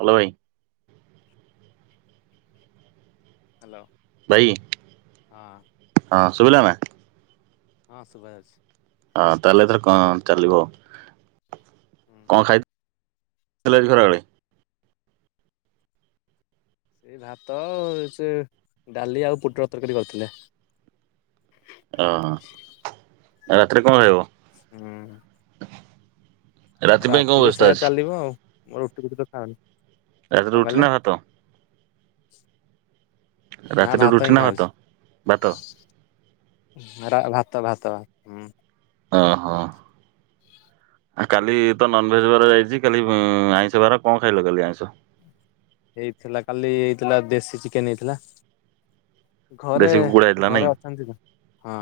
Hello ଭାଇ। Hello ଭାଇ ହଁ ଶୁଭିଲାନା? ହଁ ସୁଭା ଯାଉଚି। ହଁ ତାହେଲେ ଏଥର କଅଁ ଚାଲିବ ଆଉ। ହୁଁ। କଅଁ ଖାଇଛ [unintelligible] ସେଇ ଭାତ ଅ ସେ ଡାଲି ଆଉ ପୁଟଲ ତରକାରୀ କରିଥିଲେ। ହଁ ରାତିରେ କଣ ଖାଇବ?। ହୁଁଉଁ। ରାତି ପାଇଁ କଣ ରାତିରେ ବ୍ୟବସ୍ଥା ସେୟା ଅଛି ଚାଲିବ ଆଉ। ମୁଁ ରୁଟି ଫୁଟି ତ ଖାଉନି। ରାତିରେ କଣ ରୁଟି କହିଲେ ନା ଭାତ? [unintelligible] ନା ରାତିରେ ରୁଟି ହିଁ ନା ଖାଉଛି ଭାତ ଭାତ। ରା ଭାତ ଭାତ ଭା-ହୁଁ। ଓ ହୋ। ଆ କାଲି ତ ନନଭେଜ ବାର ଯାଇଚି କାଲି ଅଁ-ଆଇଁଷ ବାର କଅଁ ଖାଇଲ କାଲି ଆଇଁଷ। ହେଇଥିଲା କାଲି ହେଇଥିଲା ଦେଶି ଚିକେନ ହେଇଥିଲା। ଘରେ ଦେଶୀ କୁକୁଡା ହେଇଥିଲା ନାଇଁ ଘରେ ଅଛନ୍ତି ନା ହଁ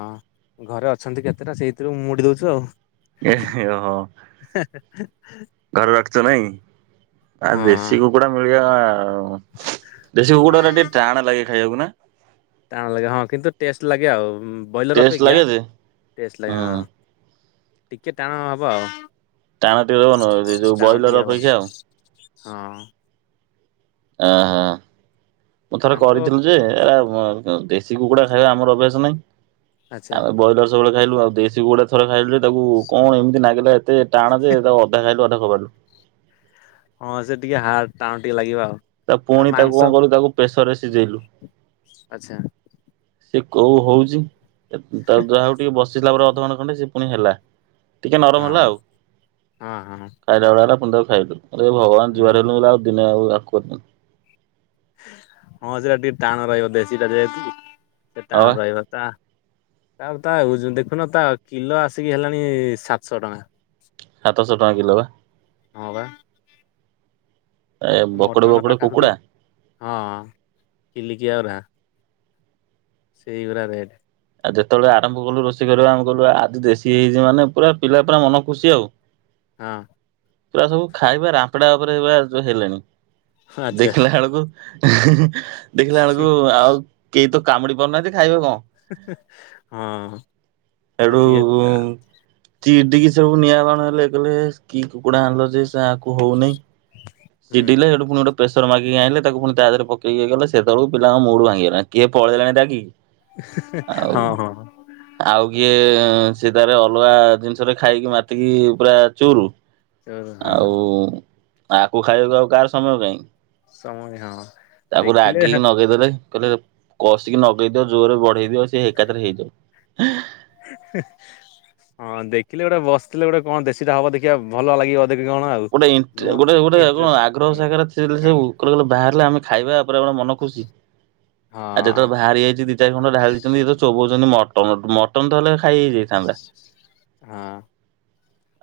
ଘରେ ଅ ଅଛନ୍ତି କେତେଟା ସେଇଥିରୁ ମୁଡ଼ି ଦଉଚୁ ଆଉ। ଏ ହେ ହଅ। ହ [unintelligible] ଘରେ ରଖ ଛ ନାଇଁ। ଆଉ ହଁ। ଦେଶି କୁକୁଡା ମିଳିଆ-ଉ ଦେଶି କୁକୁଡା ଟିକେ ଟାଣ୍ ଲାଗେ। ଖାଇ ହବ୍ ହବ ନା? ଟାଣ୍ ଲାଗେ ହଁ କିନ୍ତୁ ଟେଷ୍ଟ ଲାଗେ ଆଉ। ବ୍ରଏଲର ଟେଷ୍ଟ ଅପେକ୍ଷା ଲାଗେ ଯେ ଟେଷ୍ଟ ଲାଗେ ହୁଁ ହଁ। ଟିକେ ଟାଣ ହବ ଆଉ। ଟାଣ ଟିକେ ଯ ଯୋଉ ଟାଣ ଟିକେ ବ୍ରଇଲର ହବ ଅପେକ୍ଷା ଆଉ। ହଁ ହଁ ହଁ। ମୁଁ ଥରେ ତାଙ୍କ କରିଥିଲି ଯେ ଏରା ମ ଦେଶି କୁକୁଡ଼ା ଖାଇବା ଆମର ଅଭ୍ୟାସ ନାହିଁ। ଆଚ୍ଛା। ଆ ବଇଲର ସବୁବେଳେ ଖାଇଲୁ ଆଉ ଦେଶି କୁକୁଡା ଥରେ ଖାଇଲୁ ଯେ ତାକୁ କଣ ଏମିତି ନାଗିଲା ଏତେ ଟାଣ ଯେ ତାକୁ ଅଧା ଖାଇଲୁ ଅଧା ହବା ଲୁ ହଁ ସେ ଟିକେ ହାଡ ଟାଣ ଟିକେ ଲାଗିବ ଆଉ। ତ ତା ପୁଣି ତାକୁ ମାଂସ କଣ କଲୁ ତାକୁ ପ୍ରେସରରେ ସିଜେଇଲୁ। ଆଚ୍ଛା ସେ କୋଉ ହଉଛି ଯାହା ହଉ ଟିକେ ବସିଲା ପରେ ଅଧଘଣ୍ଟେ ଖଣ୍ଡେ ସେ ପୁଣି ହେଲା। ଟିକେ ନରମ ହେଲା। ହଁ ଆଉ ହଁ ହଁ। ଖାଇଲା ଭଳିଆ ହେଲା। ଫୁଣି ତାକୁ ଖାଇବା ଦେଲୁ। ଆରେ ଭଗବାନ ଯୁହାର ହୁଁ ହେଲୁ ବୋଲି ଆଉ ଦିନେ ଆଉ [inaudible] ହଁ ସେଟି ଟାଣ ରହିବ ଦେଶୀଟା ଯେହେତୁ। ସେ ହଁ ଟାଣ ବା ରହିବ ତା ଆଉ ତା ଓଜନ ଦେଖୁନ ତା କିଲୋ ଆସିକି ହେଲାଣି ସାତଶହ ଟଙ୍କା। ସାତଶହ ଟଙ୍କା କିଲୋ ବା। [inaudible] ହଁ ବା ଏ ବକଟେ ମଟନ ବକଟେ ପାଖାପାଖି କୁକୁଡ଼ା। ହଁ କିଲିକିଆରା ସେଇରା ରେଡ଼ ଆଉ ଯେତେବେଳେ ଆରମ୍ଭ କଲୁ ରୋଷେଇ କରିବା ଆମଭ କଲୁ ଆଜି ଦେଶୀ ହେଇଛି ମାନେ ପୁରା ପିଲା ପୁରା ମନ ଖୁସି ଆଉ ହଁ। ପୁରା ସବୁ ଖାଇବା ରାମ୍ପଡା ଉପରେ ସବୁ ହେଲେଣି। ଆଚ୍ଛା ଦେଖିଲା ବେଳକୁ। [inaudible] ଦେଖିଲା ବଳକୁ ଆଉ କେହି ତ କାମୁଡି ପାରୁନାହାନ୍ତି ଖାଇବେ କଣ। [inaudible] ହଁ ସେଠୁ ସେତିଏ ତା ଚିଡିକି ସବୁ ନିଆଁବାଣ ହେଲେ କଲେ କି କୁକୁଡ଼ା ଆଣିଲ ଯେ ନାକୁ ହୋଉନିଇ। ହୁଁ ଚିଡିିଲେ ହେଟୁ ଫୁଣି ଗୋଟେ ପେସର ମାଗିକି ଆଣିଲେ। ତାକୁ ପୁଣି ତା ଦେହରେ ପକେଇକି ଇଏ କଲେ ସେତବେଳକୁ ପିଲାଙ୍କ ମୁଡ ଭାଙ୍ଗିଗଲାଣି। କିଏ ପଳେଇଲାଣି ରାଗିକି [inaudible] ହଁ ହଁ। ଟିକେ ସେ ତାରେ ଅଲଗା ଜିନିଷରେ ଖାଇକି ମାତିକି ପୁରା ଚୁରୁ ହଁ ଆଉ। ଆକୁ ଖାଇବାକୁ ଆଉ କାହାର ସମୟ କାହିଁ। ସମୟ ହଁ ତାକୁ ଦେଖିଲେ ରାଗିକି ହେଁ ନଗେଇଦେଲେ କହିଲେ କଷିକି ନଗେଇଦିଅ ଜୋରରେ ବଢେଇ ଦିଅ ସିଏ ଏକଥରେ ହେଇଯାଉ। ହଁ ଦେଖିଲେ ଗୋଟେ ବସିଥିଲେ ଗୋଟେ କଣ ଦେଶୀଟା ହବ ଦେଖିବା ଭଲ ଲାଗିବ। ଦେଖି କଣ ଆଉ। ଗୋଟେ ନୂଆ ଗୋଟେ ଗୋଟେ କଣ ଇଣ୍ଟରେଷ୍ଟ ଆଗ୍ରହ ହୁଁ। ସାଗରେ ଥିଲେ ସବୁ କାହିଁକି ଗୁରେ ଗୁରେ ବାହାରିଲେ ଆମେ ଖାଇବା। ପୁରା ମୋର ମନ ଖୁସି। ହଁ ଆଉ ଯେତେବେଳେ ବାହାରି ଯାଇଛି ଦି ଚାରି ଖଣ୍ଡ ଢାଳିଛନ୍ତି। ସବୁଦିନ ମଟନ, ମଟନ ତହେଲେ ଖାଇ ହେଇଯାଇଥାନ୍ତା। ହଁ।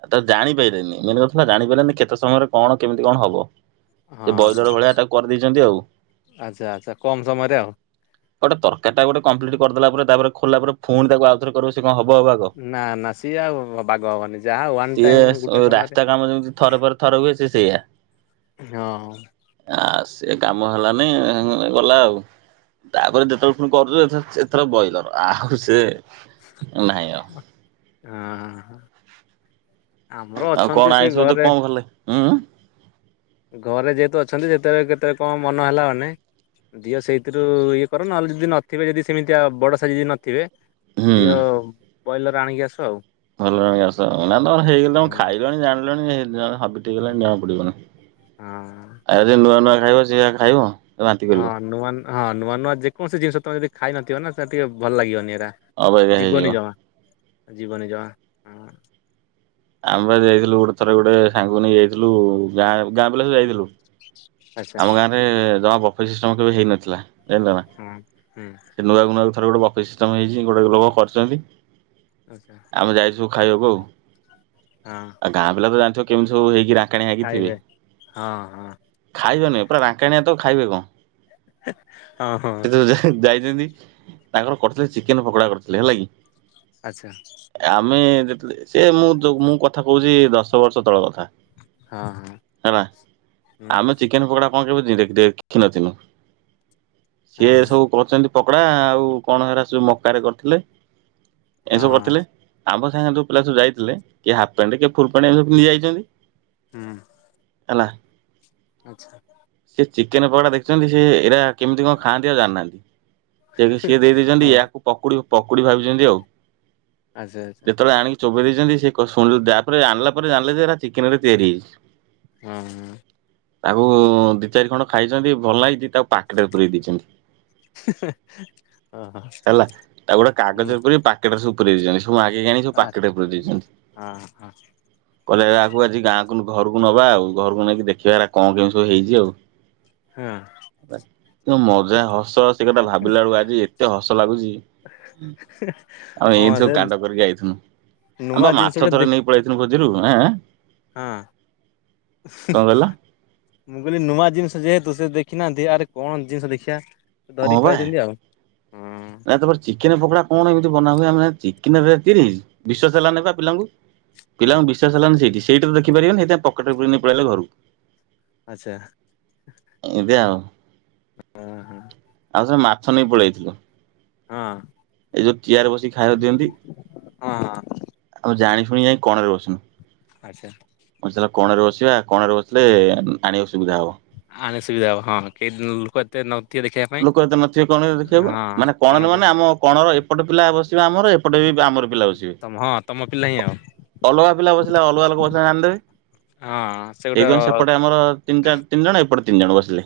ଆଉ ତ ଜାଣିପାରିଲେନି ମେନ କଥା। ଜାଣିପାରିଲାନି କେତେ ସମୟରେ କଣ କେମିତି କଣ ହବ? ସେ ହଁ ବଇଲର ହଁ। ଭଳିଆ ତାକୁ କରିଦେଇଛନ୍ତି ଆଉ। ଆଚ୍ଛା ଆଚ୍ଛା। କମ ସମୟରେ ଆଉ। ଗୋଟେ ତରକାରୀଟା ଗୋଟେ କମ୍ପ୍ଲିଟ୍ କରିଦେଲା ପରେ ତାପରେ ଖୋଲାପରେ ପୁଣି ତାକୁ ଆଉଥରେ କରିବ। କଣ ହବ ହବ ଆଗ। ନା ନା ସିଏ ଆଉ ବାଗ ହବନି। ଯାହା ୱାନଟାଇମ ଗୋଟେ ସମୟରେ ଥର ହୁଏ ସିଏ ସେଇଆ। ହଁ। ଆ ସେ କାମ ହେଲାନି ଗଲା ଆଉ। ତାପରେ ଯେତେବେଳେ ପୁଣି କରୁଛ ଏଥର ବଏଲର ଆଉ ସେ ନାହିଁ ଆଉ। ହଁ ହଁ। ଆଉ କଣ ଆଇଁଷ ତ ଘରେ କଣ ଭଲଲାଗେ? ହୁଁ ଉ। ଘରେ ଯେହେତୁ ଅଛନ୍ତି ଯେତେବେଳେ କେତେବେଳେ କଣ ମନ ହେଲା ମାନେ, ଦିଅ ସେଇଥିରୁ ଇଏ କର ନହେଲେ ଯଦି ନଥିବେ ଯଦି ସେମିତିଆଉ ବଡ଼ ସାଇଜି ଯଦି ନଥିବେ ଦିଅ ଉ। ବ୍ରଇଲର ଆଣିକି ଆସ ଆଉ। ଭଲ ହେଇକି ଆସ ଆଉ। ନା ତମର ହେଇଗ ତମ ହଁ ଖାଇଲଣି ଜାଣିଲଣି? ଯା [inaudible] ହାବିଟିଗଲାନି ଜମାପଡିବନି ହଁ। ଆରେ ନୂଆ ନୂଆ ଖାଇବ ସେଇଆ ଖାଇବ। [unintelligible] ହଁ ନୂଆ ହଁ ନୂଆ ନୂଆ ଯେ କୌଣସି ଜିନିଷ ତକ ଖାଇନଥିବ ନା ସେତିକି ଭଲ ଲାଗିବନି ଏ। ଅବାଗିଆ ହେଇଯିବ। ଯିବନି ଜମା। ଜିବନୀ ଜମା ହୁଁ। ଆମେ ପା ଯାଇଥିଲୁ ଗୋଟେ ଥରେ ଗୋଟେ ସାଙ୍ଗକୁ ନେଇକି ଯାଇଥିଲୁ ଗାଁ ଗାଁ ପିଲା ଯାଇଥିଲୁ। [inaudible] ଆଚ୍ଛା ଆମ ଗାଁରେ ଜମା ବଫେ ସିଷ୍ଟମ କେବେ ହେଇନଥିଲା। [unintelligible] ହଁ ହୁଁ ଥରେ ଗୋଟେ ବଫେ ସିଷ୍ଟମ୍ ହେଇଛି, ଗୋଟେ ଲୋକ କରିଚନ୍ତି। ଆଚ୍ଛା ଆମେ ଯାଇଚୁ। ଖାଇବୁ ଆଉ। ହଁ ଆଉ ଗାଁ ପିଲା ତ ଜାଣି କେମତି ସବୁ ହେଇକି ରା ଖାଇବେ ହଁ ହଁ। ଖାଇବେନି ପୁରା ରାଙ୍କାଣିଆ ତ ଖାଇବେ କଣ? ହ ହ। ଏନ୍ତି ତାଙ୍କର କରିଥିଲେ ଚିକେନ ପକୋଡା କରିଥିଲେ ହେଲା କି! ଆଚ୍ଛା ଆମେ ସେ ମୁଁ ମୁଁ କଥା କହୁଛି ଦଶ ବର୍ଷ ତଳର କଥା। ହଁ ହଁ। ହୁଁ ଆମ ଚିକେନ ପକୋଡା ତ କେବେ ଧୀରେ ଦେଖିନଥିଲୁ? ହଁ ସିଏ ହଁ ସବୁ କରୁଛନ୍ତି ପକୋଡା-ଆ-ଆ-ଆ ଆଉ କଣ ହେରା ସବୁ ମକାରେ କରିଥିଲେ। ଏ ହଁ ସବୁ ହଁ କରିଥିଲେ, ଆମ ସାଙ୍ଗ ପିଲା ସବୁ ଯାଇଥିଲେ କିଏ ହାଫ୍ ପ୍ୟାଣ୍ଟ୍ କିଏ ଫୁଲ୍ ପ୍ୟାଣ୍ଟ୍ ଏମିତି ସବୁ ପିନ୍ଧି ଯାଇଛନ୍ତି। ହୁଁ। ହେଲା। ଆଚ୍ଛା। ସେ ଚିକେନ ପକୋଡ଼ା ଦେଖୁଛନ୍ତି, ସେ ଏରା କେମିତି କଣ ଖାଆନ୍ତି ଆଉ ଜାଣିନାହାନ୍ତି! ସେ ସିଏ ଦେଇ ଦେଇଛନ୍ତି ହଁ ୟାକୁ ପକୁଡି ପକୁଡ଼ି ଭାବିଛନ୍ତି ଆଉ। ଆଚ୍ଛା ଆଚ୍ଛା। ଯେତେବେଳେ ଆଣିକି ଚୋବେଇ ଦେଇଛନ୍ତି ସେ କ ଶୁଣିଲେ ତାପରେ ଆଣିଲା ପରେ ଜାଣିଲେ ଯେ ଏଇଟା ଚିକେନ ରେ ତିଆରି ହେଇଛି। ହୁଁ ହୁଁ। ତାକୁ-ଉ-ଉ ଦି ଚାରି ଖଣ୍ଡ ଖାଇଛନ୍ତି ଭଲ ଲାଗିଛି ତାକୁ ପାକେଟରେ ପୁରେଇ ଦେଇଛନ୍ତି। ଓହୋ ହେଲା ତାକୁ ଗୋଟେ ହୁଁ କାଗଜରେ ପୁରେଇକି ପାକେଟରେ ସବୁ ପୁରେଇ ଦେଇଛନ୍ତି। ସବୁ ମାଗିକି ଆଣି ସବୁ ଆଚ୍ଛା ପାକେଟେ ପୁରେଇ ଦେଇଛନ୍ତି ହଁ ହଁ କଲେଜ ଆଗକୁ ଆଜି ଗାଁ ଘରକୁ ନବା ଆଉ ଘରକୁ ନେଇକି ଦେଖିବା କଣ କେମତି ସବୁ ହେଇଛି ଆଉ। ହଁ ମଜା ହସ ହସି କଥା ଭାବିଲା ବେଳକୁ ଆଜି ଏତେ ହସ ଲାଗୁଛି। ଆମେ ଏମତି ହଁ ସବୁ ସେ କାଣ୍ଡ କରିକି ଆଇଥିନୁ ଆମେ ନୂଆ ବା ଜିନିଷ ମାଛ ଗୋଟେ ଥରେ ଦେଖ ନେଇକି ପଳେଇ ଆଇଥିନୁ ଭୋ ମଝିରୁ ଆଁ ଆଁ ହଁ। କଣ କହିଲ? ମୁଁ କହିଲି ନୂଆ ଜିନିଷ ଯେହେତୁ ସେ ଦେଖିନାହାନ୍ତି ଆରେ କଣ ଜିନିଷ ଦେଖିବା। ହଁ ଧରି ବା ପଲେଇଛନ୍ତି ଆଉ। ହଁ ନା ତମର ଚି କେନ ପୋକୋଡ଼ା କଣ ଏମିତି ବନା ହୁଏ ଆମେ ଚିକେନ ଏବେ ତିରିଶ ବିଶ୍ଵାସ ହେଲାନି ପା ପିଲାଙ୍କୁ। ହୁଁ ପିଲାଙ୍କୁ ବିଶ୍ୱାସ ହେଲାନି ସେଇଠି। ସେଇଟାରୁ ଦେଖିପାରିବେନି ସେଥିପାଇଁ ପକେଟରେ ପୁରେଇ ନେଇ ପଳେଇ ଆଇଲେ ଆଚ୍ଛା ଘରକୁ। ଏବେ ଆଉ ଅଁ ହୋ। ସେ ମାଛ ନେଇ ପଳେଇଥିଲ। ହଁ। ଏଇ ଯୋଉ ଚିଆର ବସିକି ଖାଇବାକୁ ଦିଅନ୍ତି, ହଁ ହଁ ଆମେ ଜାଣି ଶୁଣି ଯାଇ କଣରେ ବସିନୁ। ଆଚ୍ଛା ବସିଲା ପ କଣ ରେ ବସିବା କଣରେ ବସିଲେ ଆଣିିବ। ସୂବୁଧା ହବ। ଆଣି ସୁବିଧା ହବ, ହଁ ହଁ କେଇ ଦିନୁ ଲୋକ ଏତେ ନ ଲୋକ ଏତେ ନଥିବେ କଣ ରେ ଦେଖିବାକୁ ମାନେ କଣ କଣରେ କୁ ମାନେ ଆମ କଣର ଏପଟେ ପିଲା ବସ ର ଆମର ଏପଟେ ବି ଆମର ପିଲା ବସିବେ। ତମ ହଁ ତମ ପିଲା ହିଁ ଅ ଆଉ ଅଲଗା ପିଲା ବସିଲେ ଅଲଗା ଲୋକ ବସିଲେ ତଙ୍କେ ଜାଣିଦେବେ, ହଁ ସେ ଗୋଟେ ସେଇଥିପାଇଁ ସେପଟେ ଆମର ତିନି ଚାର ତିନ ଜଣ ଏପଟେ ତି ତିନ ଜଣ ବସିଲେ।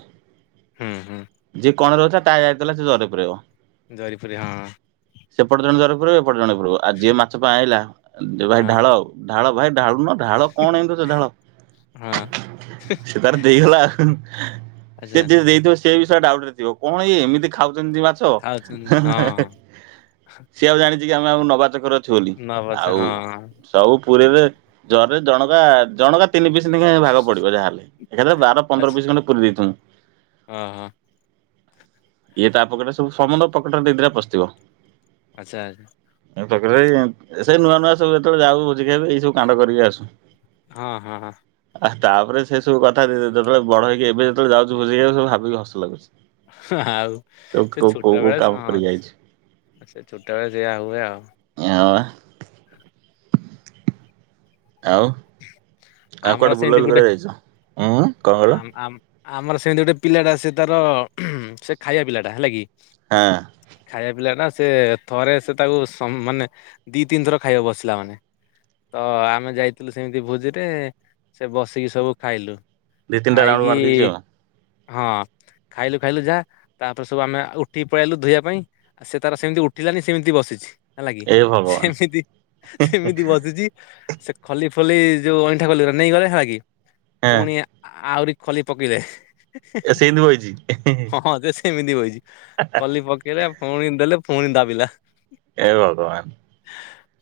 ହୁଁ ହୁଁ। କଣ ରହୁଚ ତାହା ଯାଇଥିଲା ସେ ଜରିରେ ପୁରେଇବ। ଜରି ପୁରେଇବ ହଁ। ସେପଟ ଜଣେ ଜରି ପୁରେଇବ ଏ ପଟେ ଜଣେ ପୁରେଇବ, ଆଉ ଯିଏ ମାଛ ପାଇଁ ଆଇଲା ଭାଇ ହଁ ଢାଳ ଢାଳ ଭାଇ ଢାଳୁ ନ ଢାଳ କଣ ଏମତି ହଉଚ ଢାଳ ହଁ ସେ ତାର ଦେଇଗଲା ଆଉ। ସେ ଆଚ୍ଛା ଯିଏ ଦେଇଥିବ ସିଏ ବି ସେ ଡାଉଟ୍ରେ ଥିବ କଣ ଇଏ ଏମତି ଖାଉ ଚନ୍ତି ମାଛ, ଖାଉଛନ୍ତି ହଁ ସିଏ ଆଉ ଜାଣି ଟିକେ ଆମେ ଆଉ ନବା ଚକର ଅ ଛୁ ଚୋଲି ନଅ ବର୍ଷ ଆଉ ଉ ହଁ ସବୁକ୍ ପୁରୀରେ ଜର୍ରେ ଜଣକା ଜଣକା ତିନି ପିସ ନେଖେ ଭାଗ ପଡିବ ଯାଆହେଲେ ଏକାଥରେ ବାର ପନ୍ଦର ପିସ୍ ଖଣ୍ଡେ ପୁରୀ ଦେଇଥିନୁ। ହଁ ହଁ। ଇଏ ତା ପକେଟରେ ସବୁ ସମନ୍ଦ ପକେଟରେ ଦି ଦିଟା ପଶିଥିବ। ଆଛା। [unintelligible] ସେଇ ନୂଆ ନୂଆ ସବୁ ଯେତେବେଳେ ଯାଉୁ ବୁଝିଖିୟାକୁ ଏଇ ସବୁ କାଣ୍ଡ କରିକି ଆସୁ। ହଁ ହଁ ହଁ। ଆଃ ତାପରେ ସେ ସବୁ କଥା ଦିରେ ଯେତେଳେ ବଡ ହେଇକି ଏବେ ଯେତେବେଳେ ଯାଉଥୁବୁ ସେଇୟା ସବୁ ଭାବିକି ହସ ଲାଗୁଛି। ହିଁ ହିଁ ଆଉ କୋଉ ସେ କୋଉ ଛୋଟ କୋଉ କାମ ବେଳେ ହଁ କରିକି ଆଇଛି। ସେ ଛୋଟ ବେଳେ ସେୟା ହୁଏ ଆଉ। ହଁ ଆଉ। ଆଉ ଆମର କୁଆଡେ ସେମିତି ବୁଲାବୁଲ୍ ଗୋଟେ କରିବା ଯାଇଚ। ଉୁଁ ଉ କଁ କଇଲ? ଆମ ଆମ ଆମର ସେମିତି ଗୋଟେ ପିଲାଟା ସେ ତାର ଅ ଇହଁ ସେ ଖାଇବା ପିଲାଟା। ହେଲା କି? ହଁ ଖାଇଆ ପିଲାଟା ସ୍ ସେ ଥରେ ସେ ତାକୁ ସମ୍ ମାନେ ଦିଇ ତିନି ଥର ଖାଇବା ବସିଲା ମାନେ ତ ଆମେ ଯାଇ ଥିଲୁ ସେମିତି ଭୋଜିରେ ଏ ସେ ବସିକି ସବୁ ଖାଇଲୁ। ଦି ତିନ୍ଟା ରାଉଣ୍ଡ ଖାଇକି ମାରିଦେଇଚି ଆଉ। ହଁ ଖାଇଲୁ ଖାଇଲୁ ଯାଆ ତାପରେ ସବୁ ଆମେ ଅ ଉଠିକି ପଳିଆଇଲୁ ଧୋଇବା ପାଇଁ ସେ ତାର ସେମିତି ଉଠିଲାନି ସେମିତି ବସିଛି। ହେଲା କିି? ଏ ଭଗବାନ ସେମିତି ସେମିତି ବସିଚି ସେକ୍ ଖଲି ଫଲି ଇ ଯୋଉ ଅଇଁଠା ଖଲିଉରା ନେଇଗଲେ ହେଲା କି? ହଁ। ପୁଣି ଆ ଆଉରି ଖଲି ପକେଇଦେ ହେ ହେ ହେ। ୟେ ସେଇନ୍ଦୁ ବଇଚି ଏ ହେଁ ହେଁ ଏମିତି ବଇଚି। କଲି ପକେଇଲା ଫୁଣି ଦେଲେ ଫୁଣି ଦାବିଲା। ଏ ଭଗବାନ।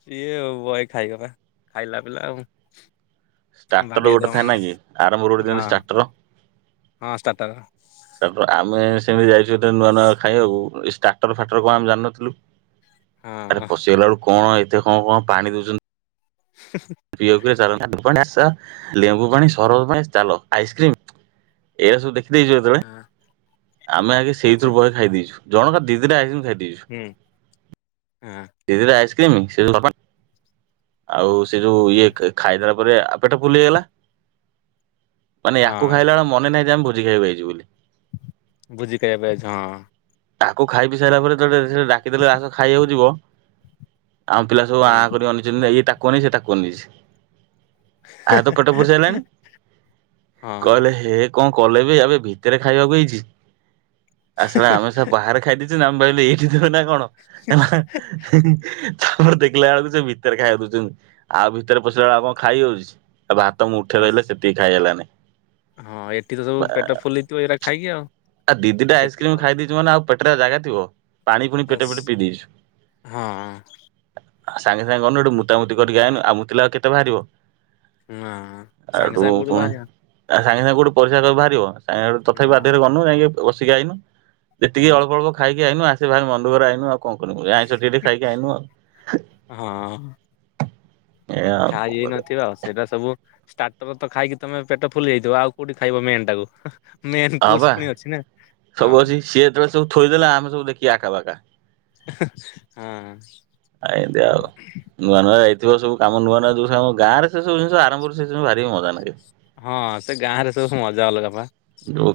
ସିଏ ଅଉ ବଏ ଖାଇଗଲା ଖାଇଲାପ୍ ପିଲାଉ ଷ୍ଟାର୍ଟର ଗୋଟେ ଥାଏ ନା କି ଆରମ୍ଭରୁ ଗୋଟେ ହଁ ଦ୍ୟନ୍ତି ଷ୍ଟାର୍ଟର ହଁ ଷ୍ଟାର୍ଟର୍। ତାପ୍ରେ ଆମେ ଏ ସେମିତି ଯାଇଛୁ ଯେତେବଳେ ନୂଆ ନୂଆ ଖାଇବାକୁ ଏ ଷ୍ଟାଟର ଫାଟର କଁ ଆମେ ଜାଣିନଥିଲୁ। ଆରେ ହଁ ପସିିଗଲାଳୁକୁ କଣ ଏତେ ହଁ କଣ ପାଣି ଦୋଉଚନ୍ତି। ପ୍ରିୟକେ ସାଳ [unintelligible] ଲେମ୍ବୁ ପାଣି ସରବତ ପାଣି ଚାଲ ଆଇସ୍କ୍ରିମ ଏ ସବୁ ଦେଖ୍ ଖି ଦେଇଛ ଯେତେବେଳେ ହଁ ଆମେ ଆଗେ ଆଚ୍ଛା ସେଇଥିରୁ ବହେ ଖାଇ ଦେଇଛୁ। ଜଣଙ୍କ ଦିଦିଟା ଆଇସ୍କ୍ରିମ ଖାଇଦ୍ ହୁଁ। ହଁ ଦିଇ ଦିଇଟା ଆଇସ୍ [unintelligible] ଆଉ ସେ ଯୋଉ ଇଏ ହଁ କେ ଖାଇରବ୍ ତାପରେ ଆ ପେଟ ଫୁଲ୍ ହେଇଗଲା ମାନେ ୟାକୁ ହଁ ଖାଇଲା ବେଳେ ମନେ ନାହିଁ ଯେ ଆମେ ଭୋ ଜି ଖାଇବାକୁ ଆଇଛୁ ବୋଲି ଭୁଜି ଖାଇବାପାଇଁ ଆଇଛୁ ହଁ ତାକୁ ଖାଇ ପି ସାଇଲା ପରେ ତ ସେ ଡାକିଦେଲେ ଆସ ଖାଇବାକୁ ଯିବ ଆମ ପିଲା ସବୁ ହୁଁ ଆଁ କରି ଅନେଇ ତାକୁ ଅନେଇଛି ସେ ତାକୁ ଅନେଇଛି ଆର ତ ପେଟପୁରି ସାରିଲାଣି ହଁ କହିଲେ ହେ କଣ କଲେ ବେ ଆବେ ଭିତରେ ଖାଇବାକୁ ହେଇଛି ଏ ସଳା ଆମେ ସବୁ ବାହାରେ ଖାଇଦେଇଛେ [unintelligible] ବ‌ଇଲେ ଏଇଠି ଯିବ ନା କଣ ହେହେ ହିହି ତାପରେ ଦେଖିଲା ବେଳକୁ ସେ ଭିତ୍ ଭିତରେ ଖାଇବାକୁ ଦଉଛନ୍ତି ଆଉ ଭିତରେ ପଶିଲା ବେଳକୁ ଆଉ କଣ ଖାଇ ହଉଛି ଆଉ ଭାତ ମୁଠେ ଏସ୍ ରହିଲା ସେତିକି ଖାଇ ହେଲାନି ହଁ ଏଠି ତ ସବୁ ପେଟ ଫୁଲିଥିବ ଏଇଟା ଖାଇକି ଆଉ ଆ ଦି ଦିଟା ଆଉ ସେଠି ଆଇସ୍କ୍ରିମ କଣ ଖାଇ ଦେଇଛୁ ମାନେ ଆଉ ପେଟରେ ଆଉ ଜାଗା ଥିବ ପାଣି ପୁଣି ପେଟେ ଏସ୍ ପେଟେ ପିଇ ଦେଇଛୁ ହଁ ହଁ ସାଙ୍ଗେ ସାଙ୍ଗ ନେ ଗୋଟେ ମୁତାମୁତି କରିକି ଆଇନ ଆଉ ମୁତିଲେ ଆଉ କେତେ ବାହାରିବ ହଁ ସାଙ୍ଗେ ଆଉଠୁ ସାଙ୍ଗେ କୁଠୁ ପୁଣି ବାହାରିବା ସାଙ୍ଗେ ସାଙ୍ଗେ କୁଠୁ ପ‌ଇସା ତ ବାହାରିବ ସାଙ୍ଗେ ଗୋଟେ ତଥାିପି ନା ବାଧ୍ୟରେ ବନ‌ଉ ଯାଇକି ବସିିକି ଆଇନୁ ହୁଁ ଯେତିକି ଅଳ୍ପ ଅଳ୍ପ ଖାଇ [unintelligible] [unintelligible] ଆଇଁଷ ଟିକେ ଟିକେ ଖାଇକି ଆଇନୁ ଆଉ ଏଇଆ ଆଉ କଣ ଖାଇଯାଇ କରିବା ନଥିବ ଆଉ ସେଇଟା ସବୁ ଷ୍ଟାର୍ଟର ତ ଖାଇକି ତମେ ପେଟ ଫୁଲି ଯାଇଥିବ ଆଉ କୋଉଠି ଖାଇବ ମେନ୍ ଟାକୁ? ମେନ୍ ହଁ କୋର୍ସ ବା ପୁଣି ଅଛି ନା ହଁ ସବୁ ଅଛି ସିଏ ଯେତେବେଳେ ସବୁ ଥୋଇଦେଲା ଆମେ ସବୁ ଦେଖ କି ଆକାବାକା। ହଁ ଏଁନ୍ତି ଏଆ ଆଉ ନୂଆ ନୂଆ ଯାଇଥିବ ସବୁ କାମ ନୂଆ ନୂଆ ଯୋଉ ଗାଁରେ ସେ ସବୁ ଜିନିଷ ଆରମ୍ଭରୁ ସେ ଭାରି ମଜା ନାଗେ। ହଁ ସେ ଗାଁ ରେ ସବୁୁ ମଜା ଅଲଗା ପା। ଯୋଉ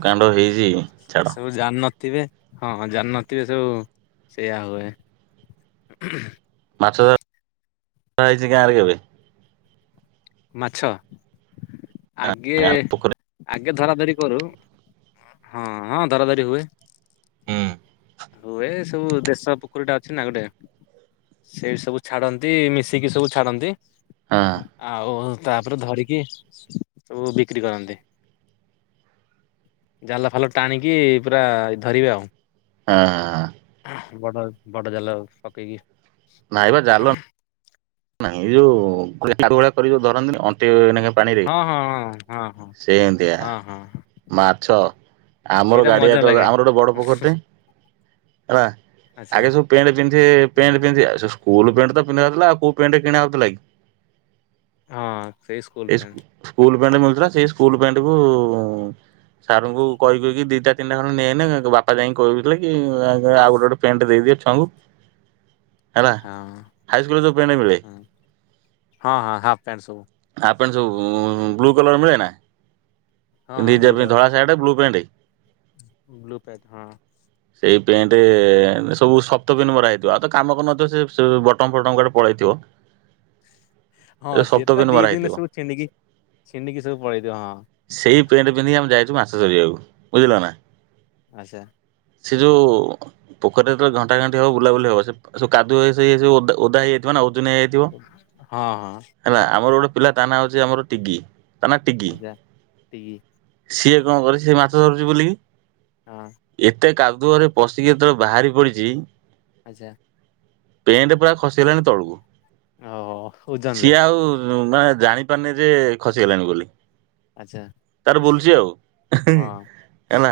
[unintelligible] ସେ ସବୁ ଜାଣିନଥିବେ। ହଁ ଜାଣିନଥିବେ ସବୁ ସେଇୟା ହୁଏ। ମାଛ। ଧାରା ହେଇଛି ଗାଁରେ କେବେ? ମାଛ? ଆଗେ ଗାଁ ପୋଖରୀ ଆଗେ ଧରା ଧରି କରୁ ହଁ ହଁ ଧରା ଧରି ହୁଏ। ହଁ। ହୁଉ ଏ ସବୁ ଦେଶ ପୋଖରୀଟା ଅଛି ନା ଗୋଟେ ସେଇ ସବୁ ଛାଡନ୍ତି ମିଶିକି ସବୁ ଛାଡନ୍ତି ହଁ ଆଉ ତାପରେ ଧରିକି ସବୁ ବିକ୍ରି କରନ୍ତି ଜାଲ ଫାଲ ଟାଣିକି ପୁରା ଧରିବେ ଆଉ। ହଁ ହଁ ହଁ। ବଡ଼ ବଡ଼ ଜାଲ ପକେଇକିି ନାଇଁ ବା ଜାଲ ନାଇଁ ଏଇ ଯୋଉ ଭଳିଆ କରି ଯୋଉ ଧରନ୍ତିନି ଅଣ୍ଟି ପାଣିରେ ହଁ ହଁ ହଁ ହଁ ହଁ ସେ ଏମିତିଆ ହଁ ହଁ ମାଛ ଆମର ସେଇଟା ଗାଡିଆ ମଜା ଲାଗେ ଆମର ଗୋଟେ ବଡ଼ ପୋଖରୀଟେ ହେଲା ଆଚ୍ଛା ଆଗେ ସବୁ ପେଣ୍ଟ ପିନ୍ଧ ହୁଁ ପେଣ୍ଟ ପିନ୍ଧି ସ୍କୁଲ ପେଣ୍ଟ ତ ପିଧାଯାଉଥିଲା ଆଉ ପେଣ୍ଟ କିଣା ହଉ ଥିଲାକି? ହଁ ସେଇ ସ୍କୁଲ ପେଣ୍ଟ। ଣ୍ଟ ମିଳୁଥିଲା ସେଇ ସ୍କୁଲ ପ୍ୟାଣ୍ଟ କ ସାରଙ୍କୁ କହିକି ଦିଟା ତିନିଟା ଖଣ୍ଡେ ନେଇଲେ ବାପା ଯାଇକି କଥିଲେ କି ଆଉ ଗୋଟେ ଗୋଟେ ପ୍ୟାଣ୍ଟ ଦେଇଦିଅ ଛୁଆଙ୍କୁ ହେଲା ହଁ ହାଇସ୍କୁଲରେ ଯୋ ମିଳେ ହଁ ହଁ ହଁ ହାଫ୍ ପ୍ୟାଣ୍ଟ ସବୁ ହାଫ୍ ସବୁ ବ୍ଲୁ କଲର ମିଳେ ନା ହଁ ହଁ ପିନ୍ଧିକି ଯିବା ବ୍ଲୁ ପାଇଁ କଲର ଧଳା shirt blue pant pant blue pant ହଁ। ପେଣ୍ଟ ସବୁ ଶପ୍ତ ପିନ ମରା ହେଇଥିବ ଆଉ ତ କାମ କରୁନଥିବ ସେ ବଟମ ଫଟମ କୁଆଡେ। ପଳାଇଥିବ। ହଁ ସିଏ ତ ଦି ଦିନରେ ସବୁ ଛିଣ୍ଡିକି ଛିଣ୍ଡିକି ସବୁ ପଳେଇ ଦିିବ ହଁ। ସେଇ ପ୍ୟାଣ୍ଟ ପିନ୍ଧିକି [unintelligible] ବୁଝିଲ ନା। ଆଚ୍ଛା। ସେ ଯୋଉ ପୋଖରୀ ଟା ଯେତେବେଳେ ତ ଘଣ୍ଟା ଘଣ୍ଟି ହବ ବୁଲାବୁଲି ହବ ସେ ସବ କାଦୁଅ ହେଇ ସେ ସବୁ ଓଦା ହେଇଯାଇଥିବ [unintelligible] ନେଇଯାଇଥିବ ହଁ ହଁ ହେଲା ଆମର ଗୋଟେ ପିଲା ତା ନାଁ ହଉଛି ଆମର ଟିଗି। ତା ନାତି କି। ଆଚ୍ଛା ଏତିକି ସିଏ କଣ କରି ସେ ମାଛ ଧରୁଛି ବୋଲିକି। ହଁ। କାଦୁଅରେ ପଶିକି ଯେତେବେଳେ ବାହାରି ପଡିଛି। ଆଚ୍ଛା। ପେଣ୍ଟ ପୁରା ଖସିଗଲାଣି ତଳକୁୁ। ଓ ଓଜନ ରେ। ମାନେ ଜାଣି ପାରୁନି ଯେ ଖସିଗଲାଣି ବୋଲି। ଆଚ୍ଛା ତାପରେ ବୁଲୁଛି ଆଉ ହେଁ ହଁ। ହେଲା।